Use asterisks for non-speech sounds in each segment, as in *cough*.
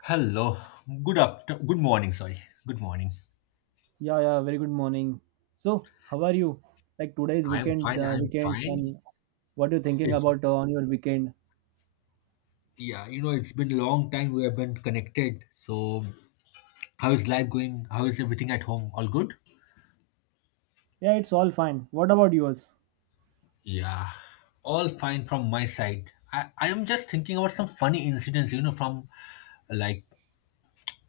Hello. Good after. Good morning. Sorry. Good morning. Yeah, yeah, very good morning. So, how are you? Like today's I'm weekend, fine. I'm fine. and what you thinking It's about on your weekend? yeah. You know, it's been a long time we have been connected. So, how is life going? How is everything at home? All good? Yeah, it's all fine. What about yours? Yeah. All fine from my side. I am just thinking about some funny incidents. You know, from like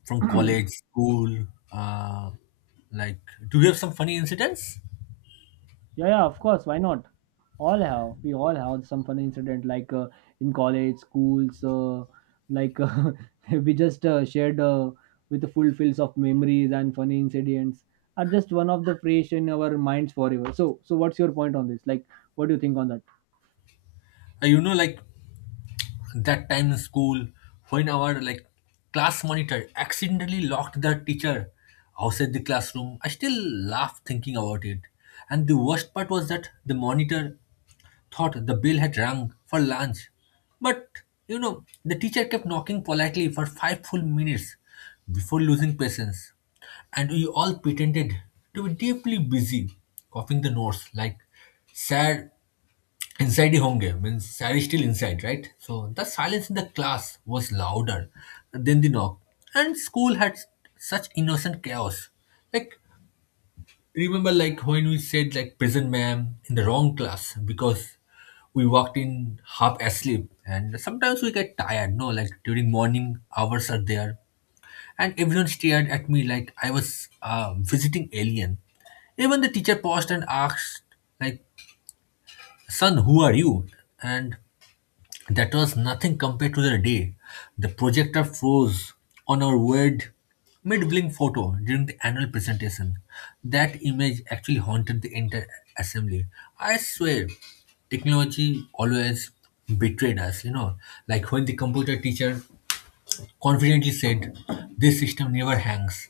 from college, school. Uh, like, do you have some funny incidents? Yeah, yeah, of course. Why not? All have. We all have some fun incident like in college, schools. Like *laughs* we just shared with the full fills of memories and funny incidents are just one of the fresh in our minds forever. So, so what's your point on this? Like, what do you think on that? You know, like that time in school when our class monitor accidentally locked the teacher outside the classroom. I still laugh thinking about it. And the worst part was that the monitor thought the bell had rung for lunch, but you know, the teacher kept knocking politely for 5 full minutes before losing patience, and we all pretended to be deeply busy copying the notes like sad. Inside the home game, means I was still inside, right? So the silence in the class was louder than the knock. And school had such innocent chaos. Like, remember like when we said like present ma'am in the wrong class because we walked in half asleep and sometimes we get tired, no? Like during morning hours are there. And everyone stared at me like I was a visiting alien. Even the teacher paused and asked, like, son, who are you? And that was nothing compared to the day the projector froze on our weird mid-blink photo during the annual presentation. That image actually haunted the entire assembly. I swear, technology always betrayed us, you know. Like when the computer teacher confidently said, this system never hangs.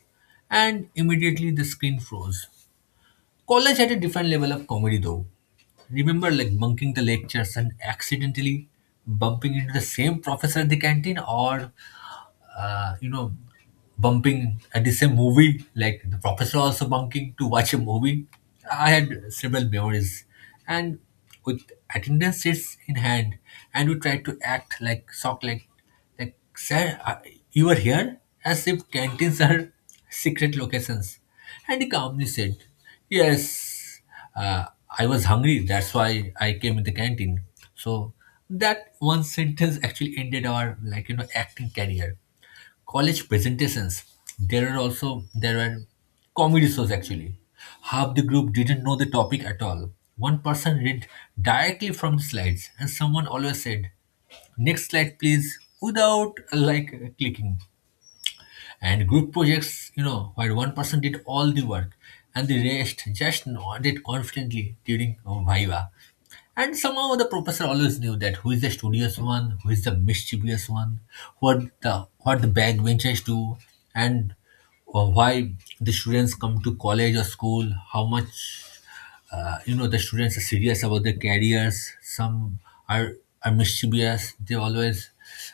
And immediately the screen froze. College had a different level of comedy though. Remember like bunking the lectures and accidentally bumping into the same professor at the canteen, or you know, bumping at the same movie, like the professor also bunking to watch a movie. I had several memories. And with attendance sheets in hand, and we tried to act like shock, like sir, you were here? As if canteens are *laughs* secret locations. And he calmly said, yes, uh, I was hungry. That's why I came in the canteen. So that one sentence actually ended our like you know acting career. College presentations, there were comedy shows actually. Half the group didn't know the topic at all. One person read directly from the slides, and someone always said next slide please without like clicking. And group projects, you know, where one person did all the work and the rest just nodded confidently during viva. And somehow the professor always knew that who is the studious one, who is the mischievous one, what the backbenchers do, and why the students come to college or school, how much you know the students are serious about their careers. Some are are mischievous. They always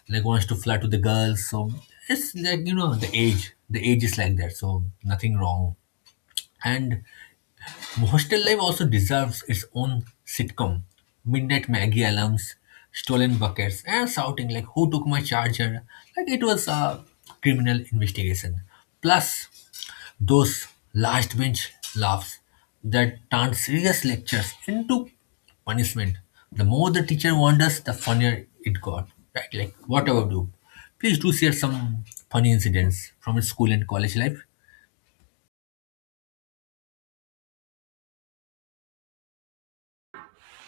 like wants to flirt with the girls. So it's like you know the age. The age is like that. So nothing wrong. And hostel life also deserves its own sitcom. Midnight Maggie alarms, stolen buckets, and shouting like "Who took my charger?" Like it was a criminal investigation. Plus, those last bench laughs that turn serious lectures into punishment. The more the teacher wonders, the funnier it got. Right? Like whatever do, please do share some funny incidents from your school and college life.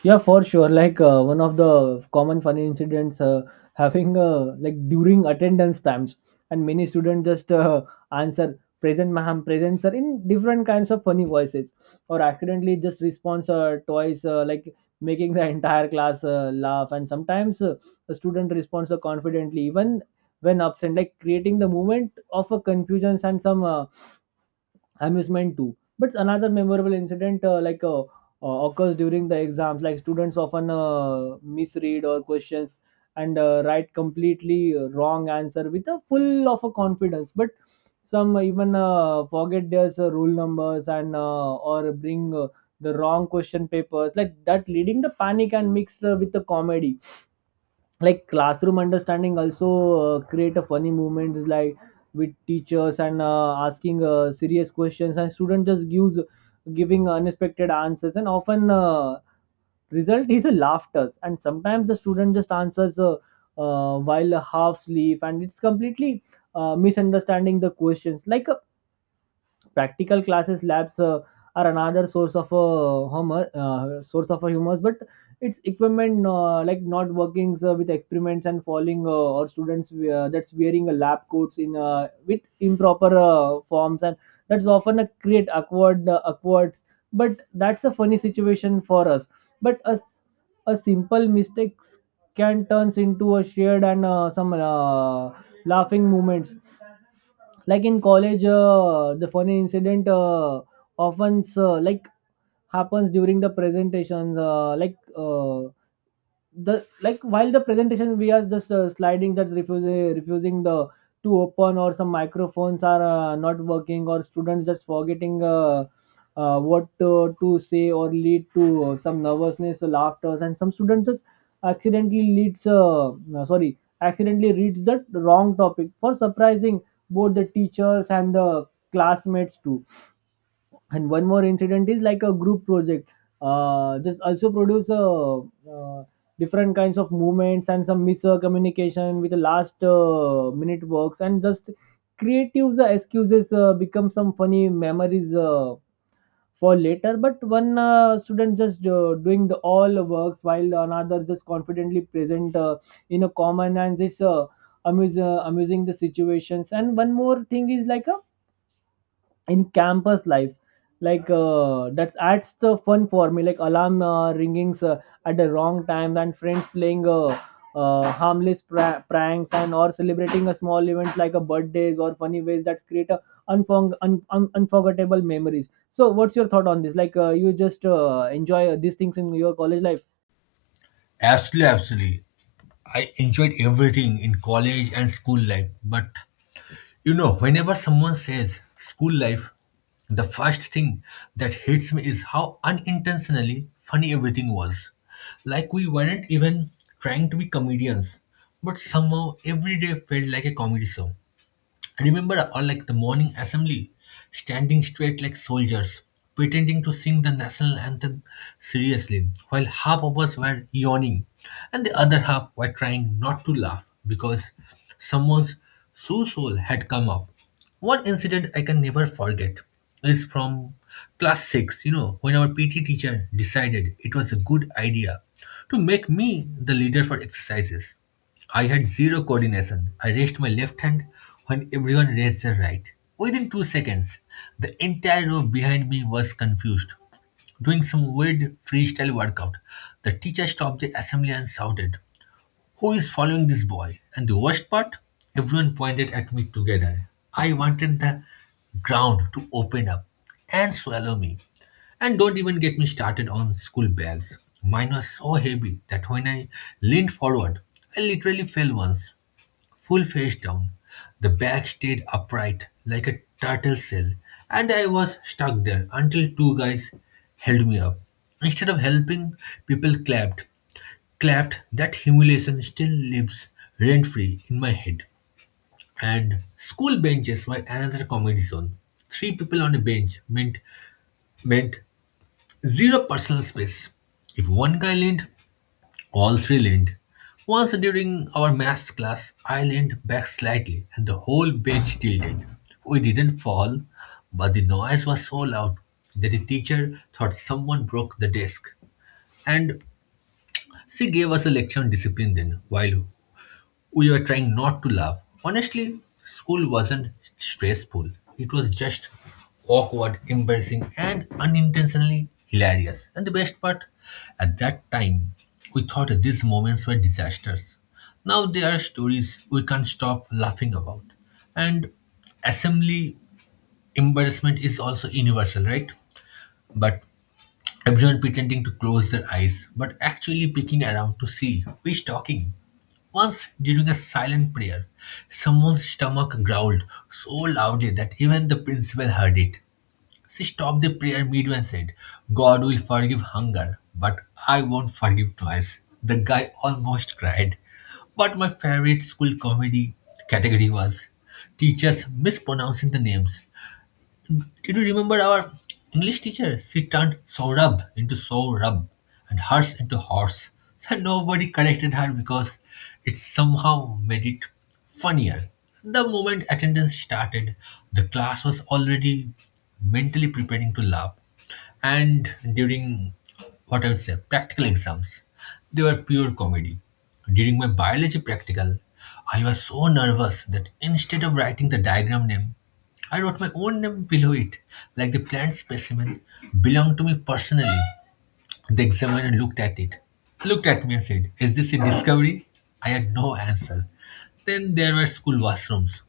Yeah, for sure. Like one of the common funny incidents having like during attendance times, and many students just answer present ma'am, present sir in different kinds of funny voices, or accidentally just response twice, like making the entire class laugh. And sometimes the student responds confidently even when absent, like creating the moment of a confusion and some. Amusement too. But another memorable incident occurs during the exams, like students often misread or questions and write completely wrong answer with a full of a confidence. But some even forget their rule numbers and or bring the wrong question papers like that, leading the panic and mixed with the comedy like classroom understanding also create a funny moments like with teachers and asking serious questions and student just gives giving unexpected answers and often result is a laughter and sometimes the student just answers while half sleep and it's completely misunderstanding the questions like practical classes labs are another source of a humor, but it's equipment like not working with experiments and falling or students that's wearing a lab coats in with improper forms and that's often a create awkward but that's a funny situation for us but a simple mistakes can turns into a shared and some laughing moments like in college the funny incident often like happens during the presentations like the like while the presentation we are just sliding that's refusing the to open or some microphones are not working or students just forgetting what to say or lead to some nervousness or laughter and some students just accidentally leads no, sorry accidentally reads the wrong topic for surprising both the teachers and the classmates too. And one more incident is like a group project. Just also produce uh, different kinds of movements and some miscommunication with the last minute works and just creative the excuses become some funny memories for later. But one student just doing the all works while another just confidently present in a common and just amusing the situations. And one more thing is like a in campus life like that's adds the fun for me like alarm ringings at the wrong time and friends playing harmless pranks and or celebrating a small event like a birthdays or funny ways that create a unforgettable memories. So what's your thought on this? Like you just enjoy these things in your college life? Absolutely, absolutely. I enjoyed everything in college and school life. But you know, whenever someone says school life, the first thing that hits me is how unintentionally funny everything was. Like we weren't even trying to be comedians, but somehow every day felt like a comedy show. I remember all like the morning assembly, standing straight like soldiers, pretending to sing the national anthem seriously, while half of us were yawning and the other half were trying not to laugh because someone's shoe sole had come off. One incident I can never forget is from class 6, you know, when our PT teacher decided it was a good idea to make me the leader for exercises. I had zero coordination. I raised my left hand when everyone raised their right. Within 2 seconds, the entire row behind me was confused, doing some weird freestyle workout. The teacher stopped the assembly and shouted, who is following this boy? And the worst part? Everyone pointed at me together. I wanted the ground to open up and swallow me. And don't even get me started on school bags. Mine was so heavy that when I leaned forward, I literally fell once, full face down. The bag stayed upright like a turtle shell, and I was stuck there until two guys held me up. Instead of helping, people clapped. That humiliation still lives rent free in my head. And school benches were another comedy zone. Three people on a bench meant zero personal space. If one guy leaned, all three leaned. Once during our maths class, I leaned back slightly and the whole bench tilted. We didn't fall, but the noise was so loud that the teacher thought someone broke the desk. And she gave us a lecture on discipline then, while we were trying not to laugh. Honestly, school wasn't stressful. It was just awkward, embarrassing, and unintentionally hilarious. And the best part, at that time, we thought these moments were disasters. Now there are stories we can't stop laughing about. And assembly embarrassment is also universal, right? But everyone pretending to close their eyes but actually peeking around to see who is talking. Once during a silent prayer, someone's stomach growled so loudly that even the principal heard it. She stopped the prayer midway and said, God will forgive hunger, but I won't forgive twice. The guy almost cried. But my favorite school comedy category was teachers mispronouncing the names. Did you remember our English teacher? She turned Saurabh into Saurabh and horse into horse. So nobody corrected her because it somehow made it funnier. The moment attendance started, the class was already mentally preparing to laugh. And during what I would say, practical exams, they were pure comedy. During my biology practical, I was so nervous that instead of writing the diagram name, I wrote my own name below it, like the plant specimen belonged to me personally. The examiner looked at it, looked at me and said, is this a discovery? I had no answer. Then there were school washrooms,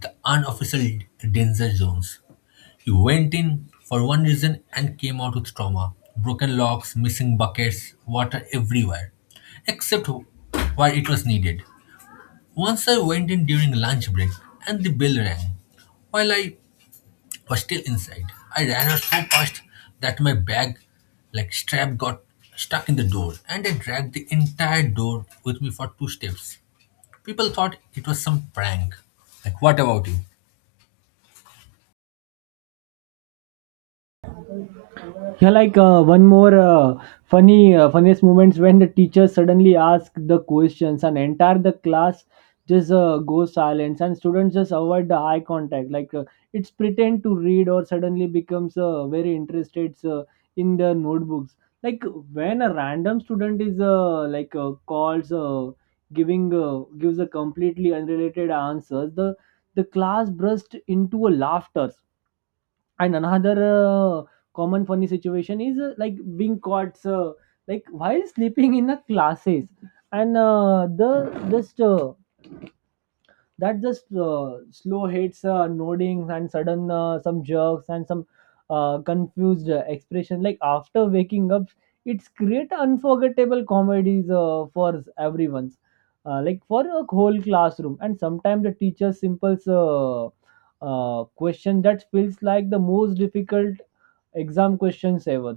the unofficial danger zones. He went in for one reason and came out with trauma. Broken locks, missing buckets, water everywhere, except where it was needed. Once I went in during lunch break and the bell rang. While I was still inside, I ran out so fast that my bag, like strap, got stuck in the door and I dragged the entire door with me for 2 steps. People thought it was some prank. Like, what about you? Yeah, like one more funniest moments when the teacher suddenly asks the questions and entire the class just goes silent and students just avoid the eye contact. Like it's pretend to read or suddenly becomes very interested in the notebooks. Like when a random student is like calls giving gives a completely unrelated answers, the class burst into a laughter. And another common funny situation is like being caught like while sleeping in the classes, and the just that just slow hits, noddings, and sudden some jerks and some confused expression. Like after waking up, it's create unforgettable comedies for everyone's, like for a whole classroom. And sometimes the teacher simple question that feels like the most difficult exam questions ever.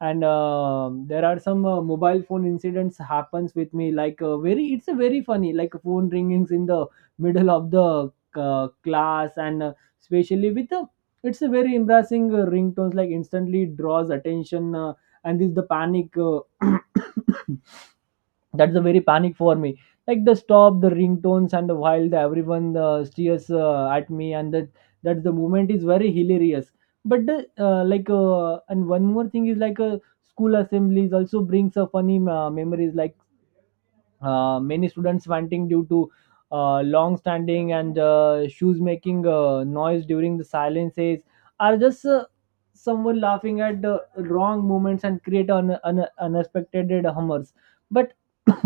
And there are some mobile phone incidents happens with me, like very it's a very funny like phone ringings in the middle of the class, and especially with it's a very embarrassing ringtones like instantly draws attention, and this the panic *coughs* that's a very panic for me like the stop the ringtones and the while the everyone stares at me, and that the moment is very hilarious. But the and one more thing is like a school assemblies also brings a funny memories, like many students wanting due to long standing and shoes making noise during the silences are just someone laughing at the wrong moments and create unexpected hummers. But *clears throat*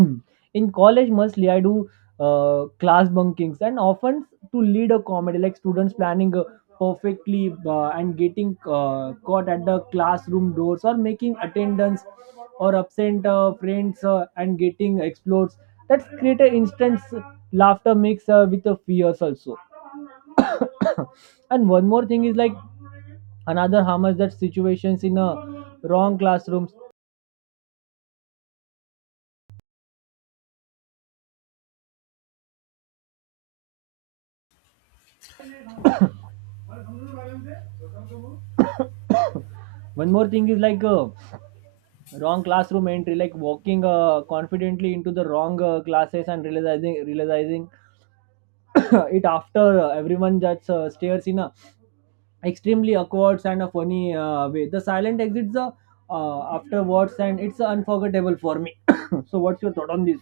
in college mostly I do class bunkings, and often to lead a comedy like students planning perfectly and getting caught at the classroom doors or making attendance or absent friends and getting explodes. That's create an instant laughter mix with the fears also. *coughs* And one more thing is like another harm is that situations in a wrong classrooms. *coughs* One more thing is like wrong classroom entry like walking confidently into the wrong classes and realizing *coughs* it after everyone just stares in a extremely awkward and a funny way. The silent exits the afterwards, and it's unforgettable for me. *coughs* So what's your thought on this?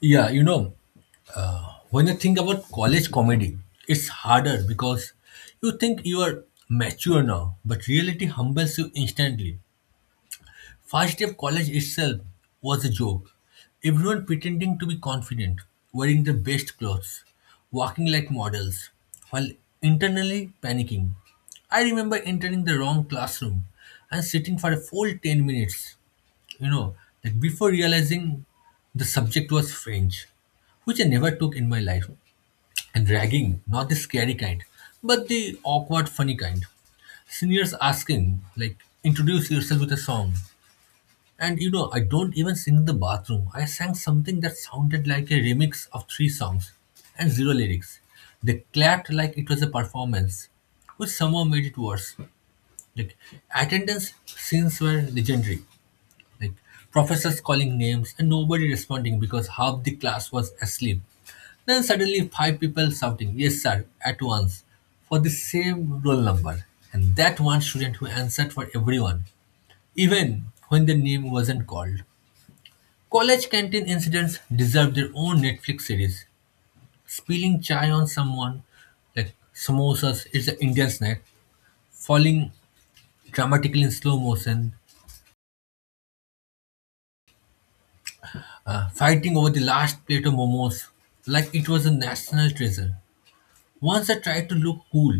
Yeah, you know, when you think about college comedy, it's harder because you think you are mature now, but reality humbles you instantly. First day of college itself was a joke. Everyone pretending to be confident, wearing their best clothes, walking like models, while internally panicking. I remember entering the wrong classroom and sitting for a full 10 minutes, you know, like before realizing the subject was French, which I never took in my life. Dragging, not the scary kind, but the awkward, funny kind. Seniors asking, like, introduce yourself with a song. And you know, I don't even sing in the bathroom. I sang something that sounded like a remix of 3 songs and zero lyrics. They clapped like it was a performance, which somehow made it worse. Like, attendance scenes were legendary. Like, professors calling names and nobody responding because half the class was asleep. Then suddenly five people shouting, yes sir, at once, for the same roll number. And that one student who answered for everyone, even when their name wasn't called. College canteen incidents deserve their own Netflix series. Spilling chai on someone, like samosas, it's an Indian snack, falling dramatically in slow motion, fighting over the last plate of momos, like it was a national treasure. Once I tried to look cool,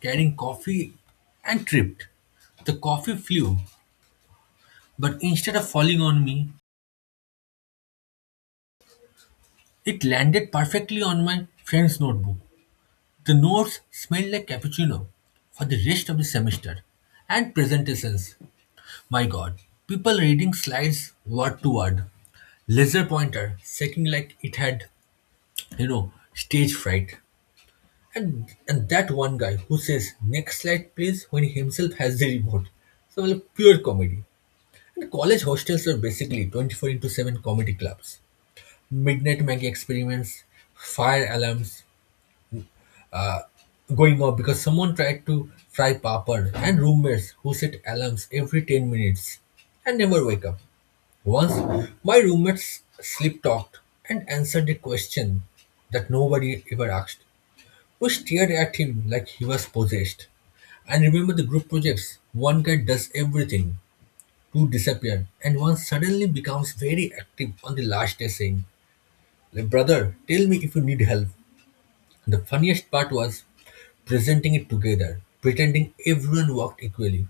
carrying coffee and tripped. The coffee flew, but instead of falling on me, it landed perfectly on my friend's notebook. The notes smelled like cappuccino for the rest of the semester. And presentations. My god, people reading slides word to word. Laser pointer shaking like it had, you know, stage fright. And that one guy who says next slide please when he himself has the remote. So well, pure comedy. The college hostels were basically 24 into 7 comedy clubs, midnight Maggie experiments, fire alarms uh, going off because someone tried to fry papad, and roommates who set alarms every 10 minutes and never wake up. Once, my roommates sleep talked and answered a question that nobody ever asked. We stared at him like he was possessed. And remember the group projects. One guy does everything who disappeared, and one suddenly becomes very active on the last day saying, "Like, brother, tell me if you need help." The funniest part was presenting it together, pretending everyone worked equally.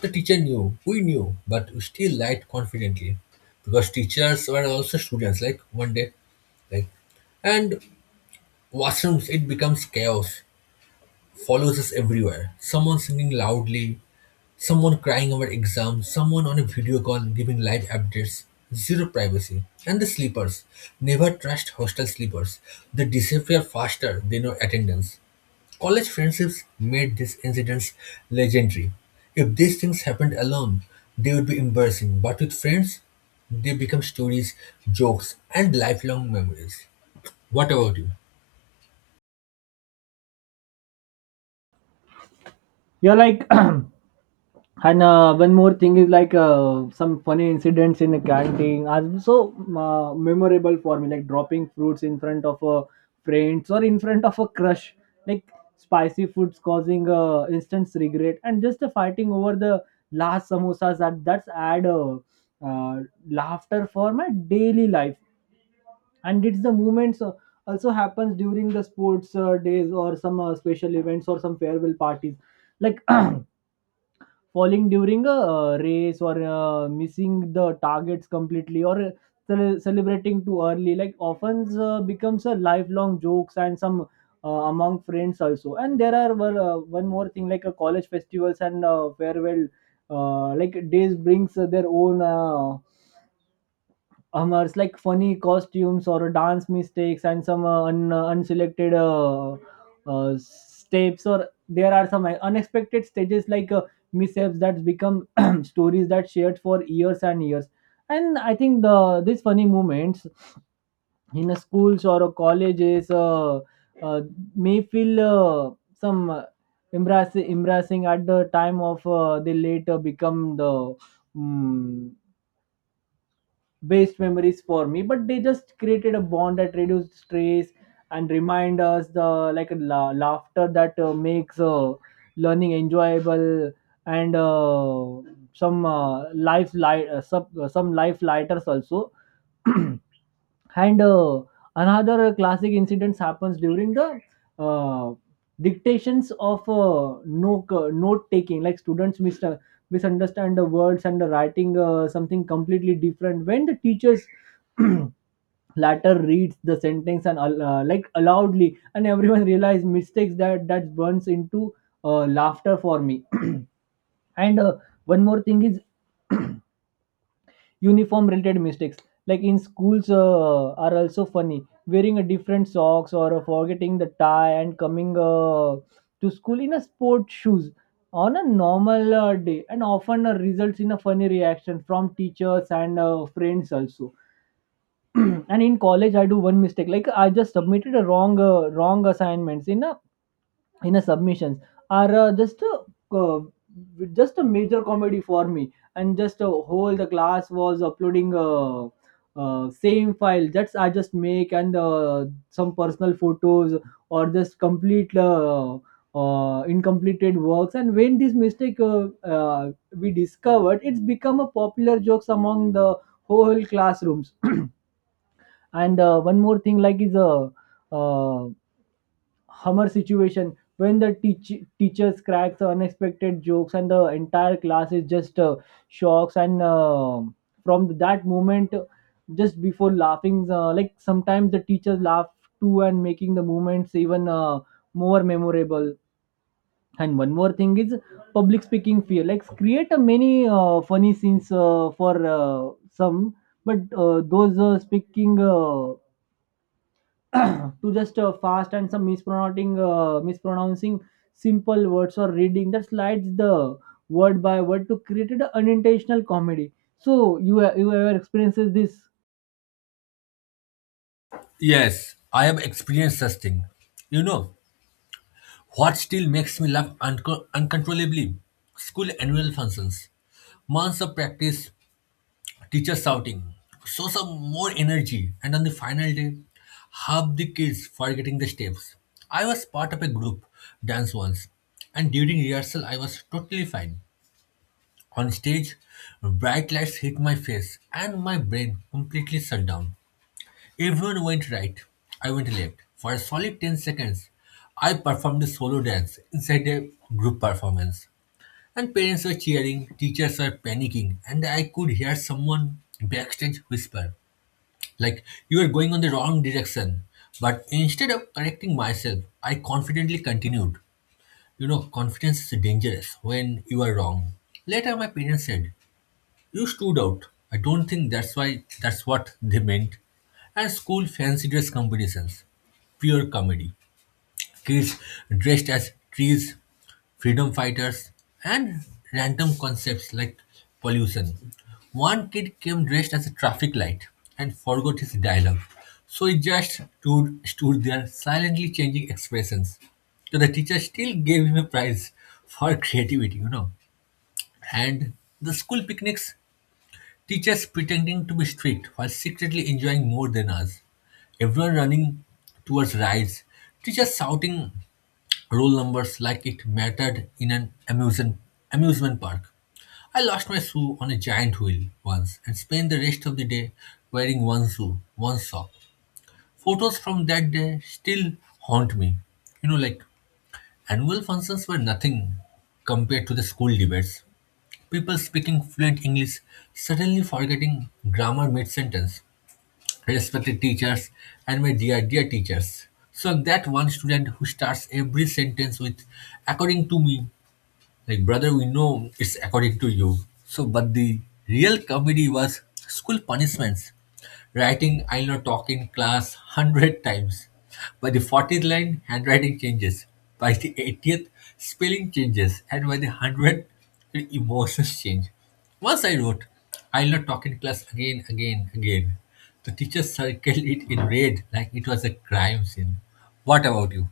The teacher knew, we knew, but we still lied confidently. Because teachers were also students, like one day, like and washrooms, it becomes chaos, follows us everywhere. Someone singing loudly, someone crying over exams, someone on a video call giving live updates, zero privacy. And the sleepers. Never trust hostel sleepers. They disappear faster than your attendance. College friendships made these incidents legendary. If these things happened alone, they would be embarrassing. But with friends, they become stories, jokes, and lifelong memories. What about you? You're like *coughs* and one more thing is like some funny incidents in the canteen are so memorable for me, like dropping fruits in front of a friends or in front of a crush, like spicy foods causing instant regret, and just the fighting over the last samosas, that's add uh, laughter for my daily life. And it's the moments also happens during the sports days or some special events or some farewell parties, like. *clears throat* Falling during a race or missing the targets completely or celebrating too early like often becomes a lifelong jokes and some among friends also. And there are one more thing like a college festivals and farewell like days brings their own humors, like funny costumes or dance mistakes and some unselected steps, or there are some unexpected stages like mishaps that become *clears throat* stories that shared for years and years. And I think the these funny moments in a schools or a colleges uh, may feel some embarrassing at the time of they later become the mm best memories for me, but they just created a bond that reduced stress and remind us the like laughter that makes learning enjoyable and some some life lighters also. *clears throat* And another classic incidents happens during the uh, dictations of no note taking, like students misunderstand the words and the writing something completely different. When the teachers *clears throat* latter reads the sentence and like aloudly, and everyone realize mistakes that burns into laughter for me. *clears throat* And one more thing is *clears throat* uniform related mistakes like in schools are also funny, wearing a different socks or forgetting the tie and coming to school in a sport shoes on a normal day, and often results in a funny reaction from teachers and friends also. *clears throat* And in college I do one mistake, like I just submitted a wrong assignments in a submissions are just a major comedy for me, and just a whole the class was uploading same file that's I just make, and some personal photos or just complete incompleted works. And when this mistake we discovered, it's become a popular jokes among the whole classrooms. And one more thing like is a uh, hummer situation when the teachers cracks unexpected jokes and the entire class is just shocks, and from that moment just before laughing, like sometimes the teachers laugh too and making the moments even more memorable. And one more thing is public speaking fear like create a many funny scenes for some, but those speaking *clears throat* to just fast and some mispronouncing simple words or reading that slides the word by word to create an unintentional comedy. So you you ever experiences this? Yes, I have experienced such thing. You know, what still makes me laugh uncontrollably? School annual functions. Months of practice, teachers shouting, show some more energy, and on the final day, half the kids forgetting the steps. I was part of a group dance once, and during rehearsal, I was totally fine. On stage, bright lights hit my face, and my brain completely shut down. Everyone went right. I went left. For a solid 10 seconds, I performed a solo dance inside a group performance. And parents were cheering, teachers were panicking, and I could hear someone backstage whisper, like, you are going on the wrong direction. But instead of correcting myself, I confidently continued. You know, confidence is dangerous when you are wrong. Later, my parents said, you stood out. I don't think that's why that's what they meant. And school fancy dress competitions. Pure comedy. Kids dressed as trees, freedom fighters, and random concepts like pollution. One kid came dressed as a traffic light and forgot his dialogue. So he just stood there silently changing expressions. So the teacher still gave him a prize for *laughs* creativity, And the school picnics. Teachers pretending to be strict while secretly enjoying more than us. Everyone running towards rides. Teachers shouting roll numbers like it mattered in an amusement park. I lost my shoe on a giant wheel once and spent the rest of the day wearing one shoe, one sock. Photos from that day still haunt me. You know, like annual functions were nothing compared to the school debates. People speaking fluent English suddenly forgetting grammar mid-sentence. Respected teachers and my dear teachers. So that one student who starts every sentence with, according to me, like, brother, we know it's according to you. So, but the real comedy was school punishments. Writing, I know, talk in class 100 times. By the 40th line, handwriting changes. By the 80th, spelling changes. And by the 100th, the emotions change. Once I wrote, I'll not talk in class again. The teacher circled it in red like it was a crime scene. What about you?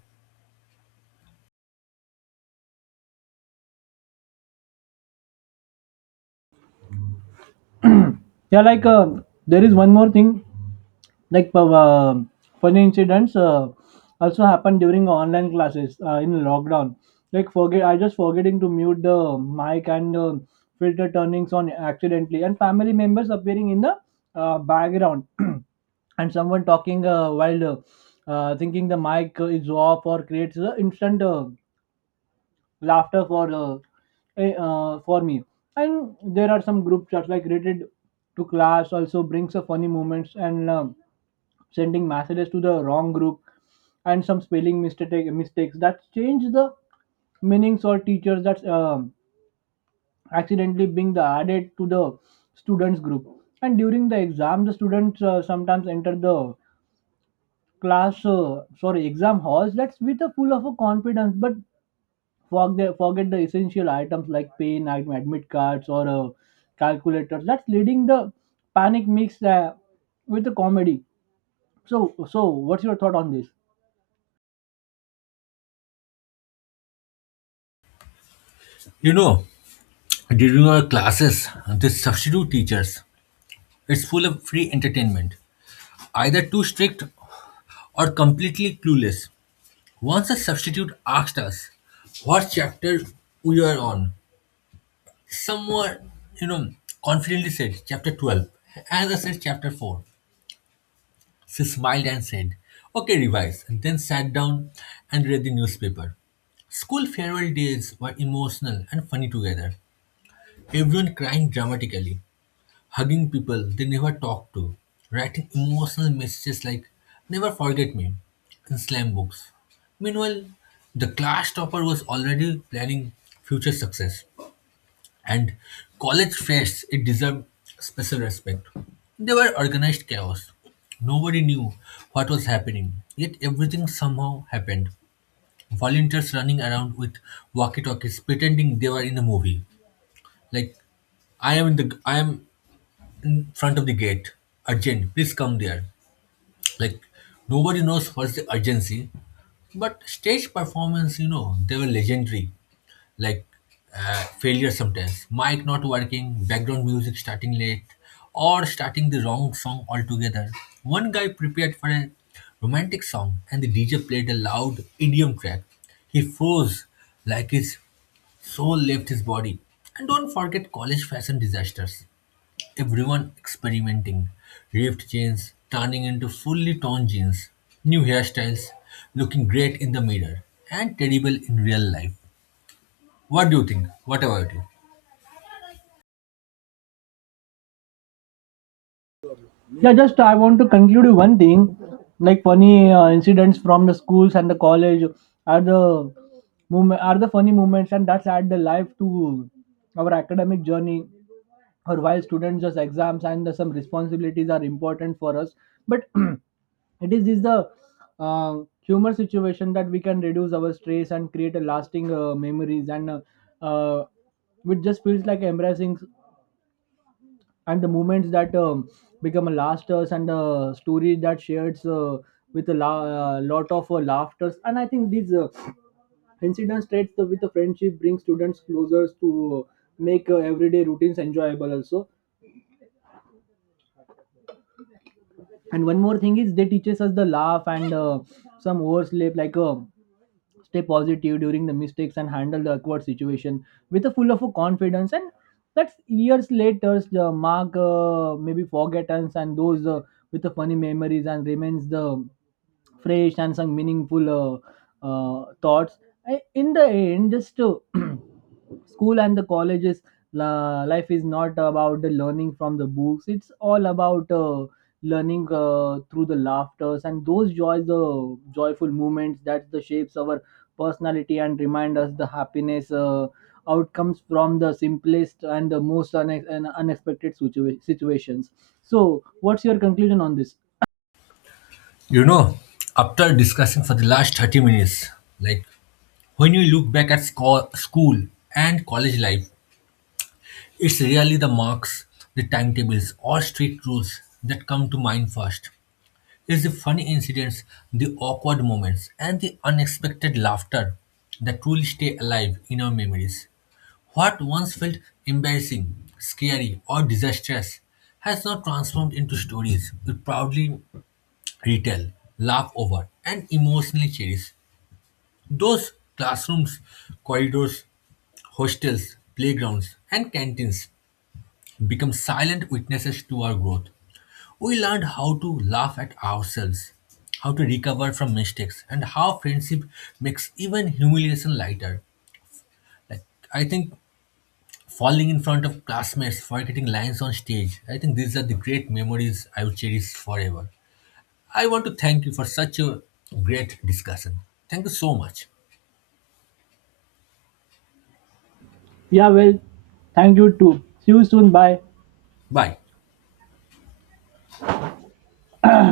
Yeah, like there is one more thing like funny incidents also happen during online classes in lockdown, like forget I just forgetting to mute the mic and filter turnings on accidentally and family members appearing in the background *clears throat* and someone talking while thinking the mic is off or creates instant laughter for for me. And there are some group chats like related to class also brings a funny moments, and sending messages to the wrong group, and some spelling mistakes that change the meanings, or teachers that accidentally being the added to the students group. And during the exam the students sometimes enter the class sorry exam halls let's with a full of a confidence, but forget the essential items like pen, admit cards, or calculators that's leading the panic mix with the comedy. So so what's your thought on this? You know, during our classes, the substitute teachers, it's full of free entertainment, either too strict or completely clueless. Once a substitute asked us what chapter we were on, someone, you know, confidently said chapter 12, and I said chapter 4. She smiled and said, okay, revise, and then sat down and read the newspaper. School farewell days were emotional and funny together, everyone crying dramatically, hugging people they never talk to, writing emotional messages like never forget me in slam books. Meanwhile, the class topper was already planning future success. And college fests, it deserved special respect. They were organized chaos. Nobody knew what was happening, yet everything somehow happened. Volunteers running around with walkie-talkies pretending they were in a movie. Like I am in front of the gate. Urgent, please come there. Like nobody knows what's the urgency. But stage performance, you know, they were legendary. Like failure sometimes. Mic not working, background music starting late, or starting the wrong song altogether. One guy prepared for a romantic song and the DJ played a loud idiom track. He froze like his soul left his body. And don't forget college fashion disasters. Everyone experimenting. Ripped jeans turning into fully torn jeans. New hairstyles looking great in the mirror and terrible in real life. What do you think? What about you? Yeah, just I want to conclude with one thing like funny incidents from the schools and the college are the moment are the funny moments, and that's add the life to our academic journey or while students just exams and some responsibilities are important for us. But *clears throat* it is this the uh, humor situation that we can reduce our stress and create a lasting memories, and uh, it just feels like embracing and the moments that um become a lasters, and stories that shares with a lot of laughters. And I think these incidents traits the, with the friendship bring students closer to make everyday routines enjoyable also. And one more thing is they teaches us the laugh and some oversleep like stay positive during the mistakes and handle the awkward situation with a full of a confidence. And that's years later the mark maybe forgettance, and those with the funny memories and remains the fresh and some meaningful thoughts. I, in the end, just *clears throat* school and the colleges life is not about the learning from the books. It's all about learning through the laughters and those joys, the joyful moments that the shapes our personality and remind us the happiness. Outcomes from the simplest and the most une- and unexpected situations. So what's your conclusion on this? You know, after discussing for the last 30 minutes, like when you look back at school and college life, it's really the marks, the timetables, or strict rules that come to mind first. It's the funny incidents, the awkward moments, and the unexpected laughter that truly stay alive in our memories. What once felt embarrassing, scary, or disastrous has now transformed into stories we proudly retell, laugh over, and emotionally cherish. Those classrooms, corridors, hostels, playgrounds, and canteens become silent witnesses to our growth. We learned how to laugh at ourselves, how to recover from mistakes, and how friendship makes even humiliation lighter. Like I think falling in front of classmates, forgetting lines on stage, I think these are the great memories I will cherish forever. I want to thank you for such a great discussion. Thank you so much. Yeah, well, thank you too. See you soon. Bye. Bye.